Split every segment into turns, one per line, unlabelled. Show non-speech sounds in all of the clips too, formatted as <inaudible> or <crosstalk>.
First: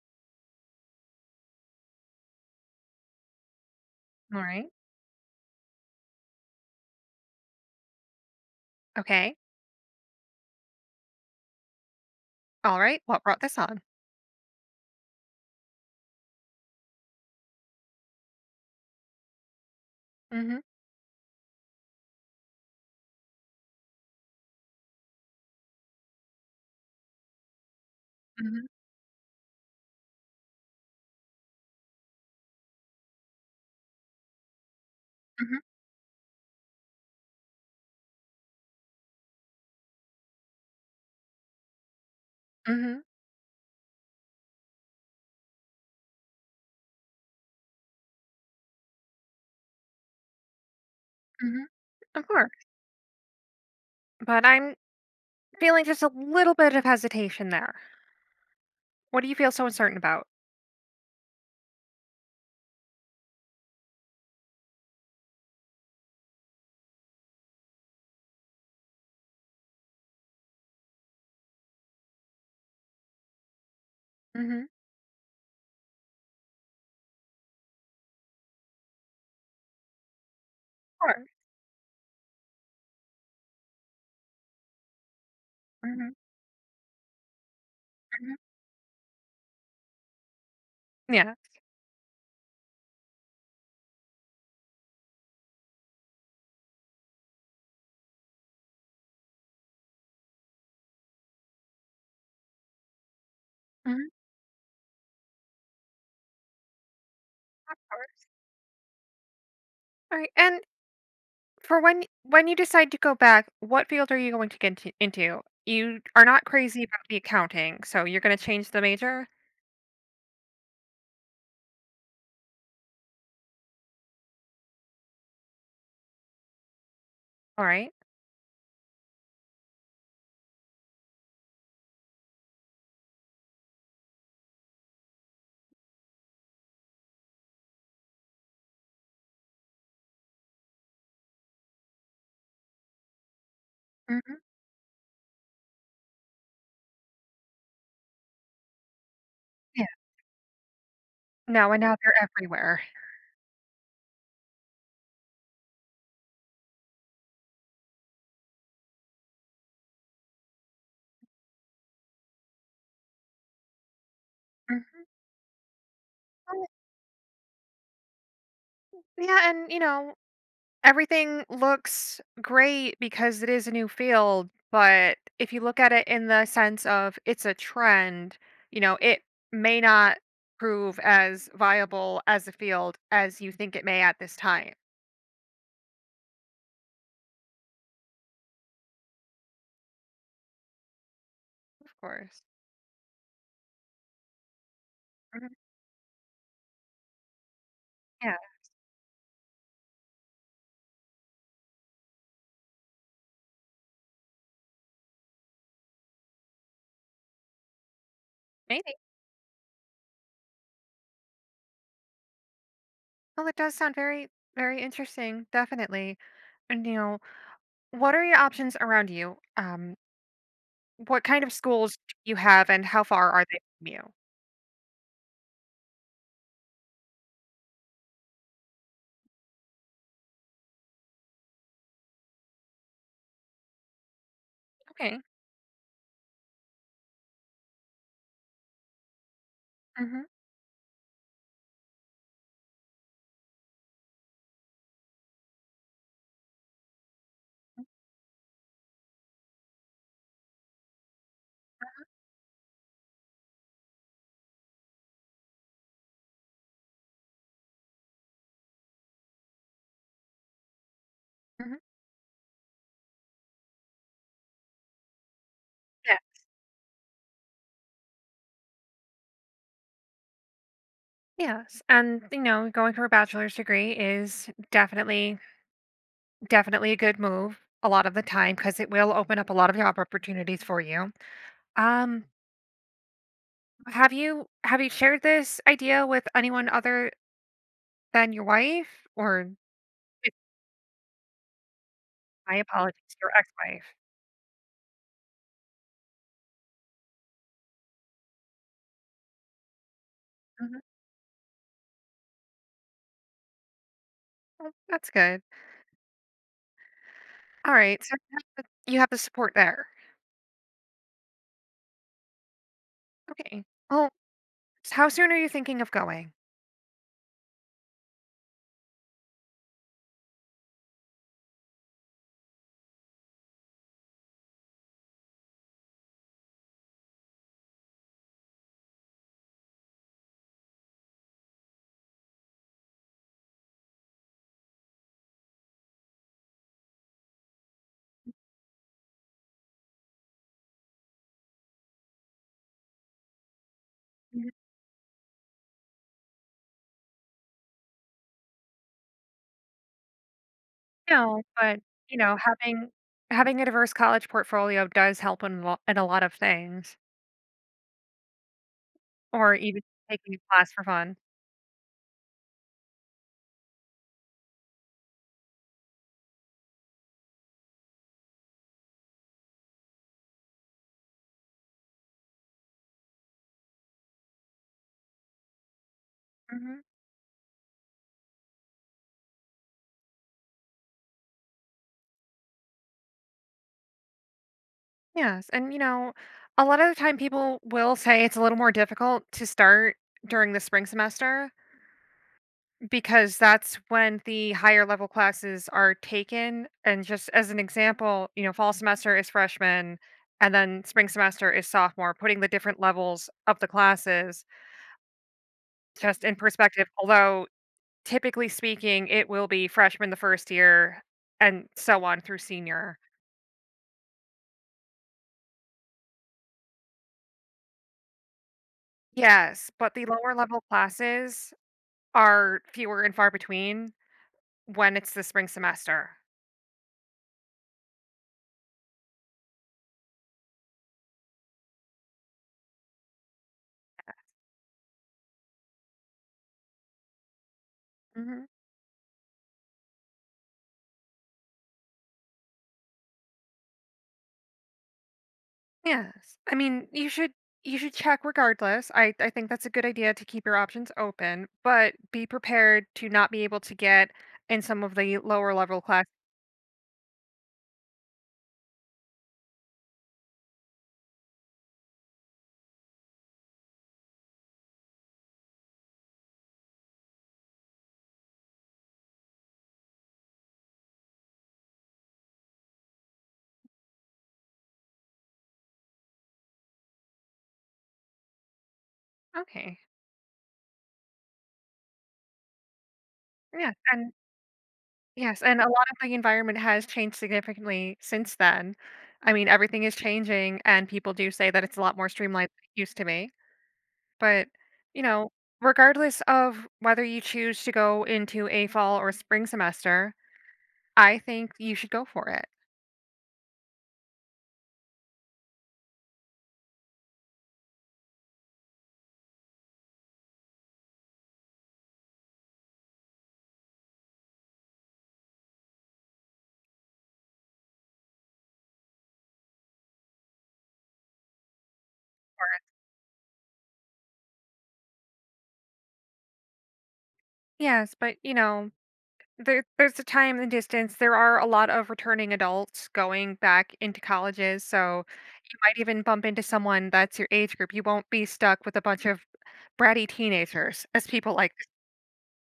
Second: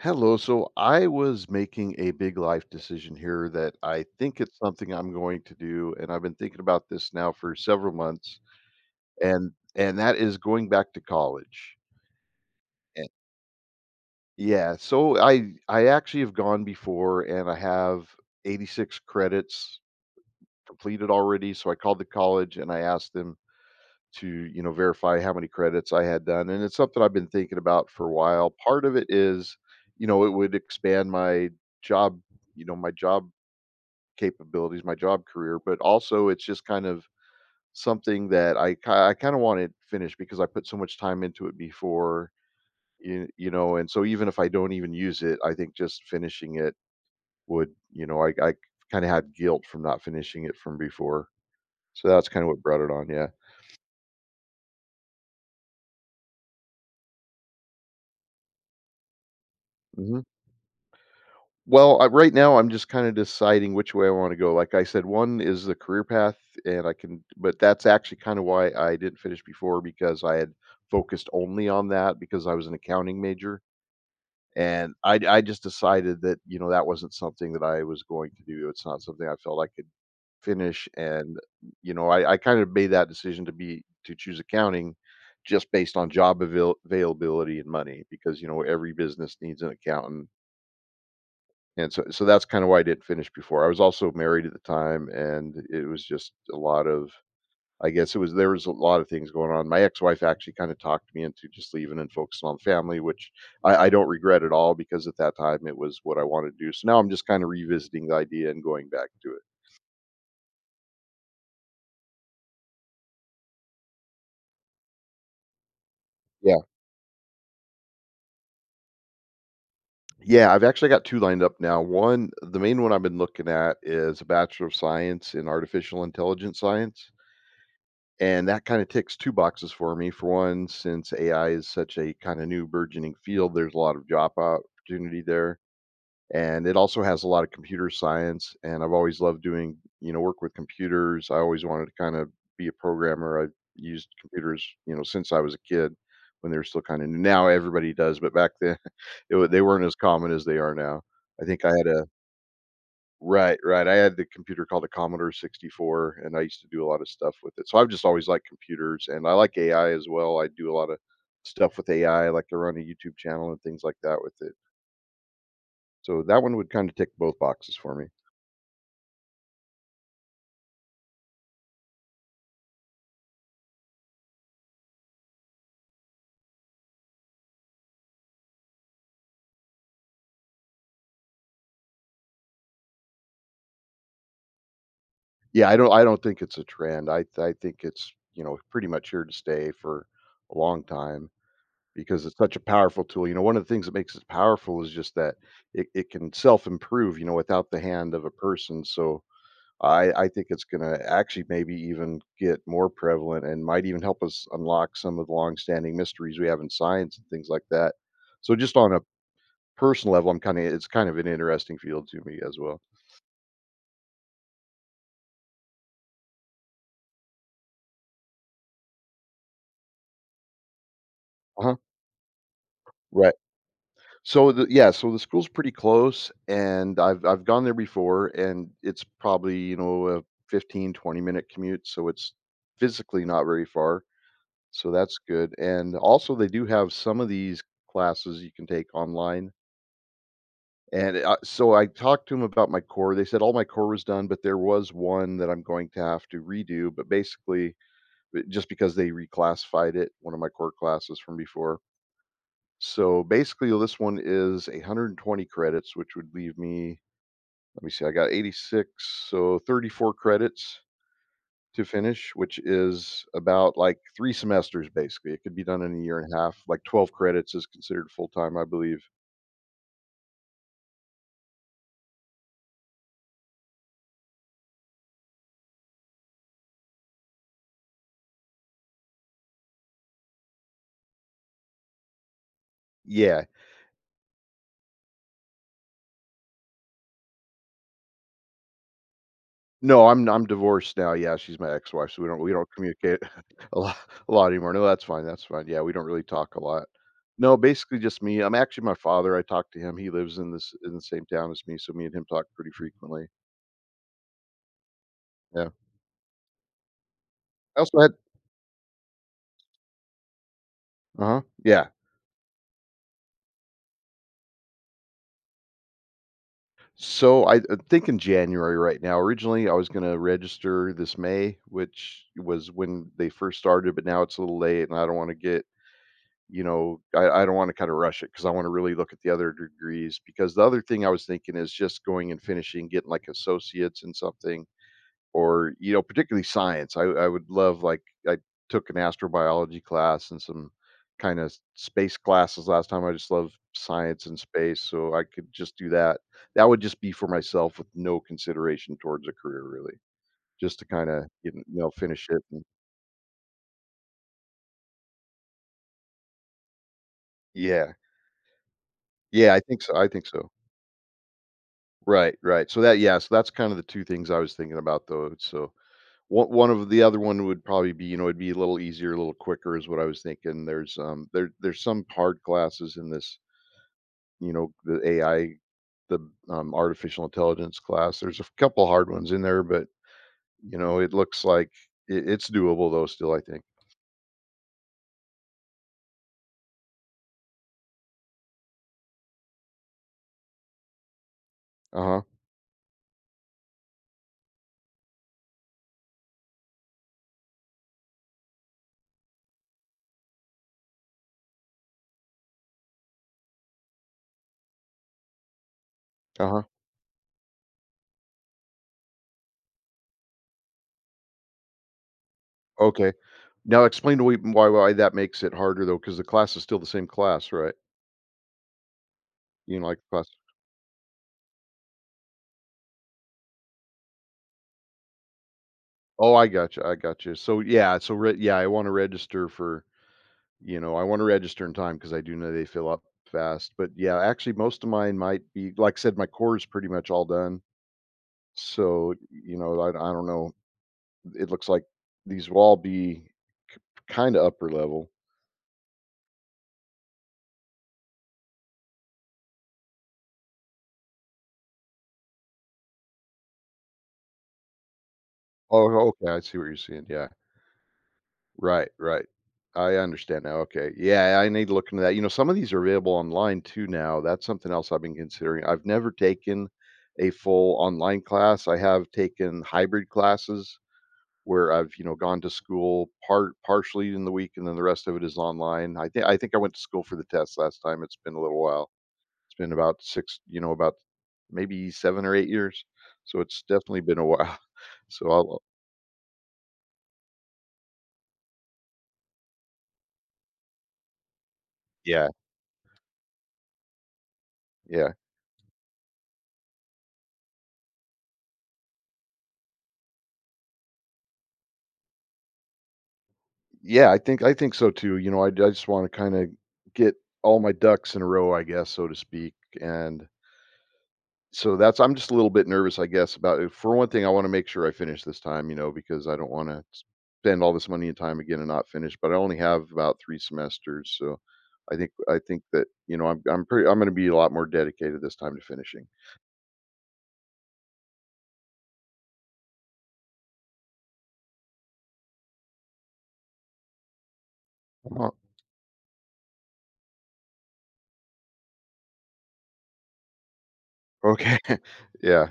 Hello. So I was making a big life decision here that I think
All
it's
right.
something I'm going to do, and I've been thinking about this now for several months,
Okay.
and that is going back to college.
All right.
And
What brought this on?
yeah, so I actually have gone before, and I have 86 credits
Mhm.
completed already. So I called the college and I asked them to verify how many credits I had done, and it's something I've been thinking about for a while.
Mhm.
Part of it is, it would expand job my job capabilities, my job career,
Mhm.
but also it's just kind of something that I kinda want it finished because I put so much time into it before,
Mhm.
you know, and so even if I don't even use it, I think just finishing it would, I kinda had guilt from not finishing it from before.
Mhm.
So
Of
that's kinda
course.
what brought it on, yeah.
But I'm feeling just a little bit of hesitation there. What do you feel so uncertain
Mhm.
about?
Well, I right now, I'm just kinda deciding which way I wanna go. Like I said, one is the career path, and I can but that's actually kinda why I didn't finish before because I had focused only on that because I was an accounting major,
Mhm. Of
and I just decided that, you know, that wasn't something that I was going to do. It's not something I felt I could finish,
course.
and, I kind of made that decision to choose accounting just based on
Mhm.
job availability and money
Mhm.
because, every business needs an accountant.
Yeah.
And so that's kinda why I didn't finish before. I was also married at the time, and it was just a lot of I guess it was there was a lot of things going on. My ex-wife actually kinda talked me into just leaving and focusing on family, which I don't
Mhm.
regret at all because at that time, it was what I wanted to do. So now I'm just kinda revisiting the
Of
idea and going back to it.
All right. And for when you decide to go back, what field are you going to get into? You are not
Yeah.
crazy about the accounting, so you're going to change the major.
Yeah, I've actually got 2 lined up now. One the main one I've been looking at is a Bachelor of Science in Artificial Intelligence Science.
All right.
And that kind of ticks two boxes for me. For one, since AI is such a kind of new burgeoning field, there's a lot of job opportunity there. And it also has a lot of computer science. And I've always loved doing, work with computers. I always wanted to kind of be a programmer. I've used
Mhm.
computers, since I was a kid when they were still kind of new. Now everybody does, but back then <laughs> they weren't
Yeah.
as common as they are now. I think I
No, and
had
now
a.
they're everywhere.
Right, right. I had the computer called a Commodore 64, and I used to do a lot of stuff with it. So I've just always liked computers, and I like AI as well. I do a lot of stuff with AI, like to run a YouTube channel and things like that with it.
Mhm.
So that one
Oh,
would kind of tick both boxes for me.
yeah, and you know, everything looks great because it is a new field, but if you look at it in the sense of it's a trend, you know, it may not prove as viable as a field as you think it may at this time.
Yeah, I don't think it's a trend. I think it's, pretty much here to stay for a long time
Of
because it's
course.
such a powerful tool. You know, one of the things that makes it powerful is just that
Mhm.
it can self-improve, without the hand of a
Yeah,
person. So I think it's gonna actually maybe even get more prevalent and might even help us unlock some of the longstanding mysteries we have in science and things like that. So just on
maybe.
a personal level, I'm kinda it's kind of an interesting field to me as well.
Well, it does sound very, very interesting, definitely. And, you know, what are your options around you? What kind of
Uh-huh.
schools do you have and how far
Right.
are they from you?
So the school's pretty close and I've gone there before and it's probably, a 15-20 minute commute, so it's physically not very far. So that's
Okay.
good. And also they do have some of these classes you can take online.
Hmm.
And, so I talked to 'em about my core, they said all my core was done, but there was one that I'm going to have to redo, but basically b just because they reclassified it, one of my core classes from before. So, basically, this one is 120 credits, which would leave me, let me see, I got 86, so 34 credits
Hmm.
to finish, which is about, like, 3 semesters, basically. It could be done in a year and a half, like, 12 credits is considered full-time, I believe.
Yes, and you know, going for a bachelor's degree is definitely a good move a lot of the time because it will open up a lot of job opportunities for you. Um,
Yeah.
have you shared this idea with anyone other than your wife or
No, I'm divorced now. Yeah, she's my ex-wife, so we don't we
my
don't
apologies,
communicate
your
<laughs> a
ex-wife?
lot a lot anymore. No, that's fine, that's fine. Yeah, we don't really talk a lot. No, basically just me. I'm actually My father, I talk to him. He lives
Mhm.
in the same town as me, so me and him talk pretty frequently.
Oh, that's good.
Yeah.
All
I also
right,
had.
so you have the support there.
Uh-huh. Yeah.
Okay. Well, how soon are you thinking of going?
So I think in January right now. Originally, I was going to register this May, which was when they first started, but now it's a little late, and I don't want to get you know, I don't want to kind of rush it because I want to really look at the other degrees. Because the other thing I was thinking is just going and finishing, getting like associates in something, or particularly science. I would love, like, I took an astrobiology class and some kind of space classes last time. I just love science and space, so I could just do that. That would just be for myself with no consideration towards a career, really, just to kind of
No, but, you
finish
know,
it. And,
having having a diverse college portfolio does help in a lot of things,
yeah, yeah,
or
I
even
think so. I think
taking a
so.
class for fun.
Right, right. So that's kind of the 2 things I was thinking about though. So one of the other one would probably be, it'd be a little easier, a little quicker is what I was thinking. There's some hard classes in this, you know, the AI, the
Mhm.
artificial intelligence class. There's a couple hard ones in there, but it looks like it's doable though still, I think.
Yes, and, you know, a lot of the time people will say it's a little more difficult to start during the spring semester
Uh-huh.
because that's when the higher level classes are taken, and just as an example, you know, fall semester is freshman, and then spring semester is sophomore, putting the different levels of the classes just in
Uh-huh.
perspective, although typically speaking, it will be freshman the first year and so on through senior.
Okay. Now explain to me why that makes it harder though, because the class is still the same class, right?
Yes,
You know,
but
like
the
class.
lower level classes are fewer and far between when it's the spring semester.
Oh, I got you. I got you. So yeah, so re yeah, I wanna register in time because I do know they fill up fast, but yeah, actually most of mine might be, like I said, my core is pretty much all done.
Mhm.
So, I don't know. It looks like these will all be kinda upper level.
Yes. I mean, you should check regardless. I think that's a good idea to keep your options open, but be prepared to not be able to get in some of the lower level class.
Oh, okay, I see what you're saying, yeah. Right, right. I understand now, okay. Yeah, I need to look into that. You know, some of these are available online too now. That's something else I've been considering. I've never taken a full online class. I have taken hybrid classes where I've, gone to school partially in the week and then the rest of it is online. I think I went to school for the test last time. It's been a little while. It's been
Okay.
about 6, about maybe 7 or 8 years. So it's
Yeah,
definitely
and
been a while. <laughs> So
yes, and
I'll
a lot of the environment has changed significantly since then. I mean, everything is changing, and people do say that it's a lot more
Yeah,
streamlined than it used to be. But, you
yeah.
know, regardless of whether you choose to go into a fall or spring semester, I think you should go for it.
Yeah, I think so too. You know, I just want to kind of get all my ducks in a row, I guess, so to speak. And so that's I'm just a little bit nervous, I guess, about it. For one thing, I want to make sure I finish this time, because I don't want to spend all this money and time again and not finish. But I only have about three semesters, so I think that I'm going to be a lot more dedicated this time to finishing.
Yes, but, you know, there's a time and distance. There are a lot of returning adults going back into colleges, so
Oh,
you might even bump into someone that's your age group. You won't be stuck with a bunch of bratty teenagers, as people like.
okay, <laughs> yeah.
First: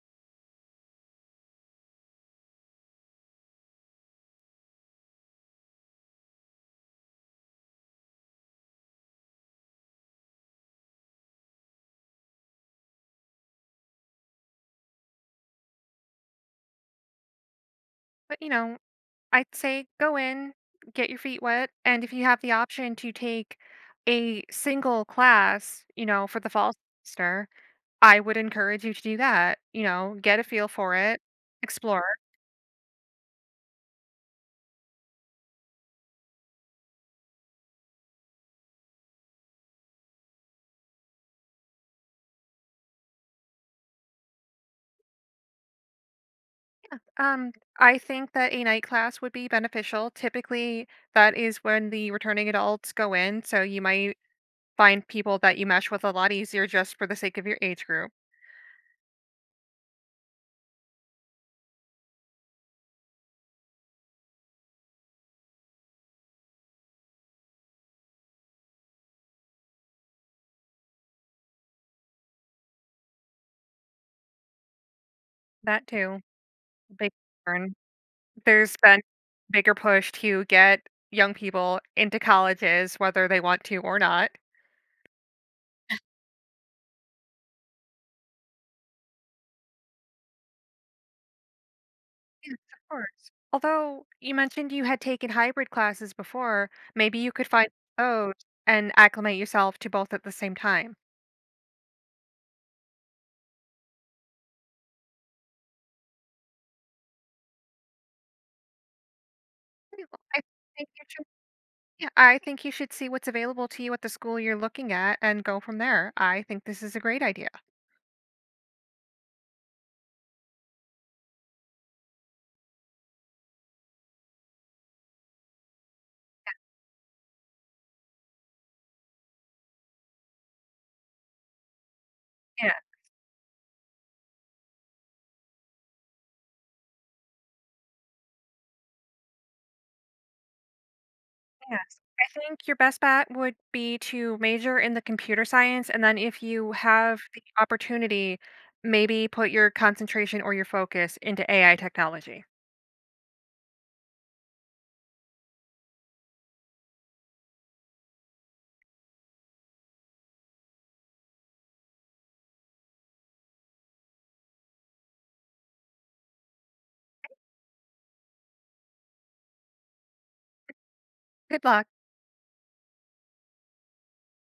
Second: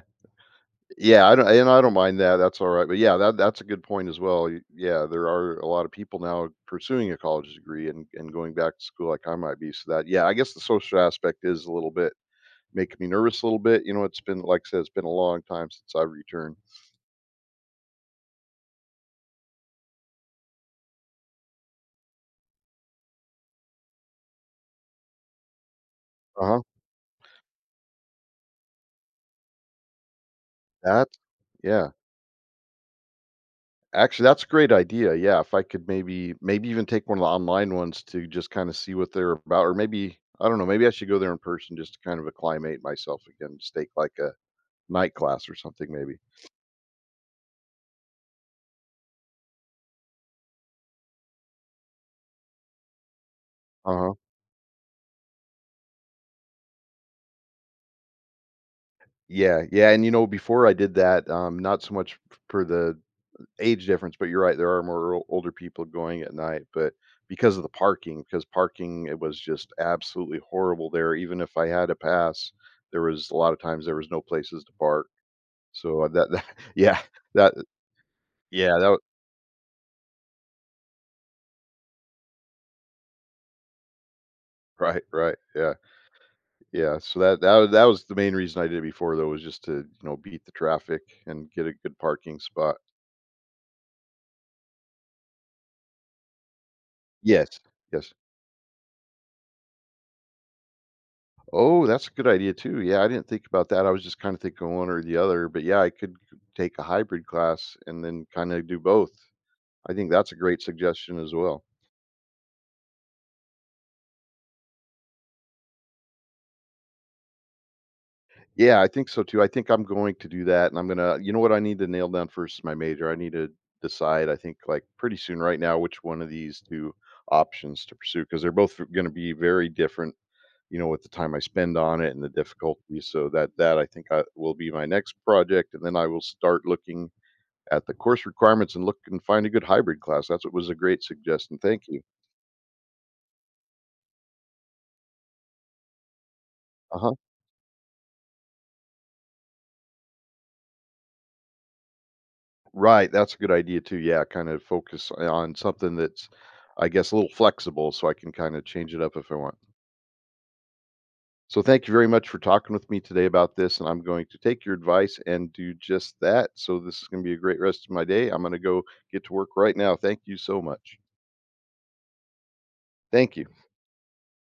Yeah, I don't mind that, that's alright, but yeah, that's a good point as well, y yeah, there are a lot of people now pursuing a college degree and going back to school like I might be, so that yeah, I guess the social aspect is a little bit making me nervous a little bit, it's been, like I said, it's been a long time since I've returned.
But, you know, I'd say go in, get your feet wet, and if you have the option to take a single class, you know, for the
Uh-huh.
fall semester, I would encourage you to do that. You know, get a feel for
That
it,
Yeah.
explore.
Actually, that's a great idea, yeah, if I could maybe even take one of the online ones to just kinda see what they're about, or maybe I don't know, maybe I should go there in person just to kind of acclimate myself again, just take like a night class or something maybe.
Um, I think that a night class would be beneficial. Typically, that is when the returning adults go in, so you
Uh-huh.
might find people that you mesh with a lot easier just for the sake of your age group.
Yeah, yeah, and, before I did that, not so much f for the age difference, but you're right, there are more o older people going at night, but because parking, it was just absolutely horrible there, even if I had a pass, there was a lot of times there was no places to park,
That
so
too.
that <laughs> yeah,
Big
that
burn. There's
yeah, that wa-
been bigger push to get young people into colleges, whether they want to or not.
right, right, yeah, yeah, so that was the main reason I did it before, though, was just to, beat the traffic and get a good parking
Yes,
spot.
of course. Although you mentioned you had taken hybrid classes before, maybe you could
Yes,
find
yes.
those and acclimate yourself to both at the same time.
Oh, that's a good idea too. Yeah, I didn't think about that. I was just kind of thinking one or the other, but yeah, I could take a hybrid class and then kind of do both. I
Yeah,
think
well,
that's a
I
great
think you
suggestion
should.
as well.
Yeah, I think you should see what's available to you at the school you're looking at and go from there. I think this is a great idea.
Yeah, I think so too. I think I'm going to do that, and I'm going to you know what I need to nail down first is my major. I need to decide I think like pretty soon right now which one of these two options to pursue because they're both going to be very different, with the time I spend on it and the difficulty. So that, I think, will be my next project, and then I will start looking at the course requirements and look and find a good hybrid class. That's what was a great suggestion. Thank
Yes.
you.
I think your best bet would be to major in the computer science, and then if you
Uh-huh.
have the opportunity, maybe put your concentration or your focus into AI technology.
Right, that's a good idea too. Yeah, kind of focus on something that's, I guess, a little flexible so I can kind of change it up if I want. So thank you very much for talking with me today about this, and I'm going to take your advice and do just that. So this is going to be a great rest of my day. I'm going to go get to work right now. Thank you so much.
Good luck.
Thank you.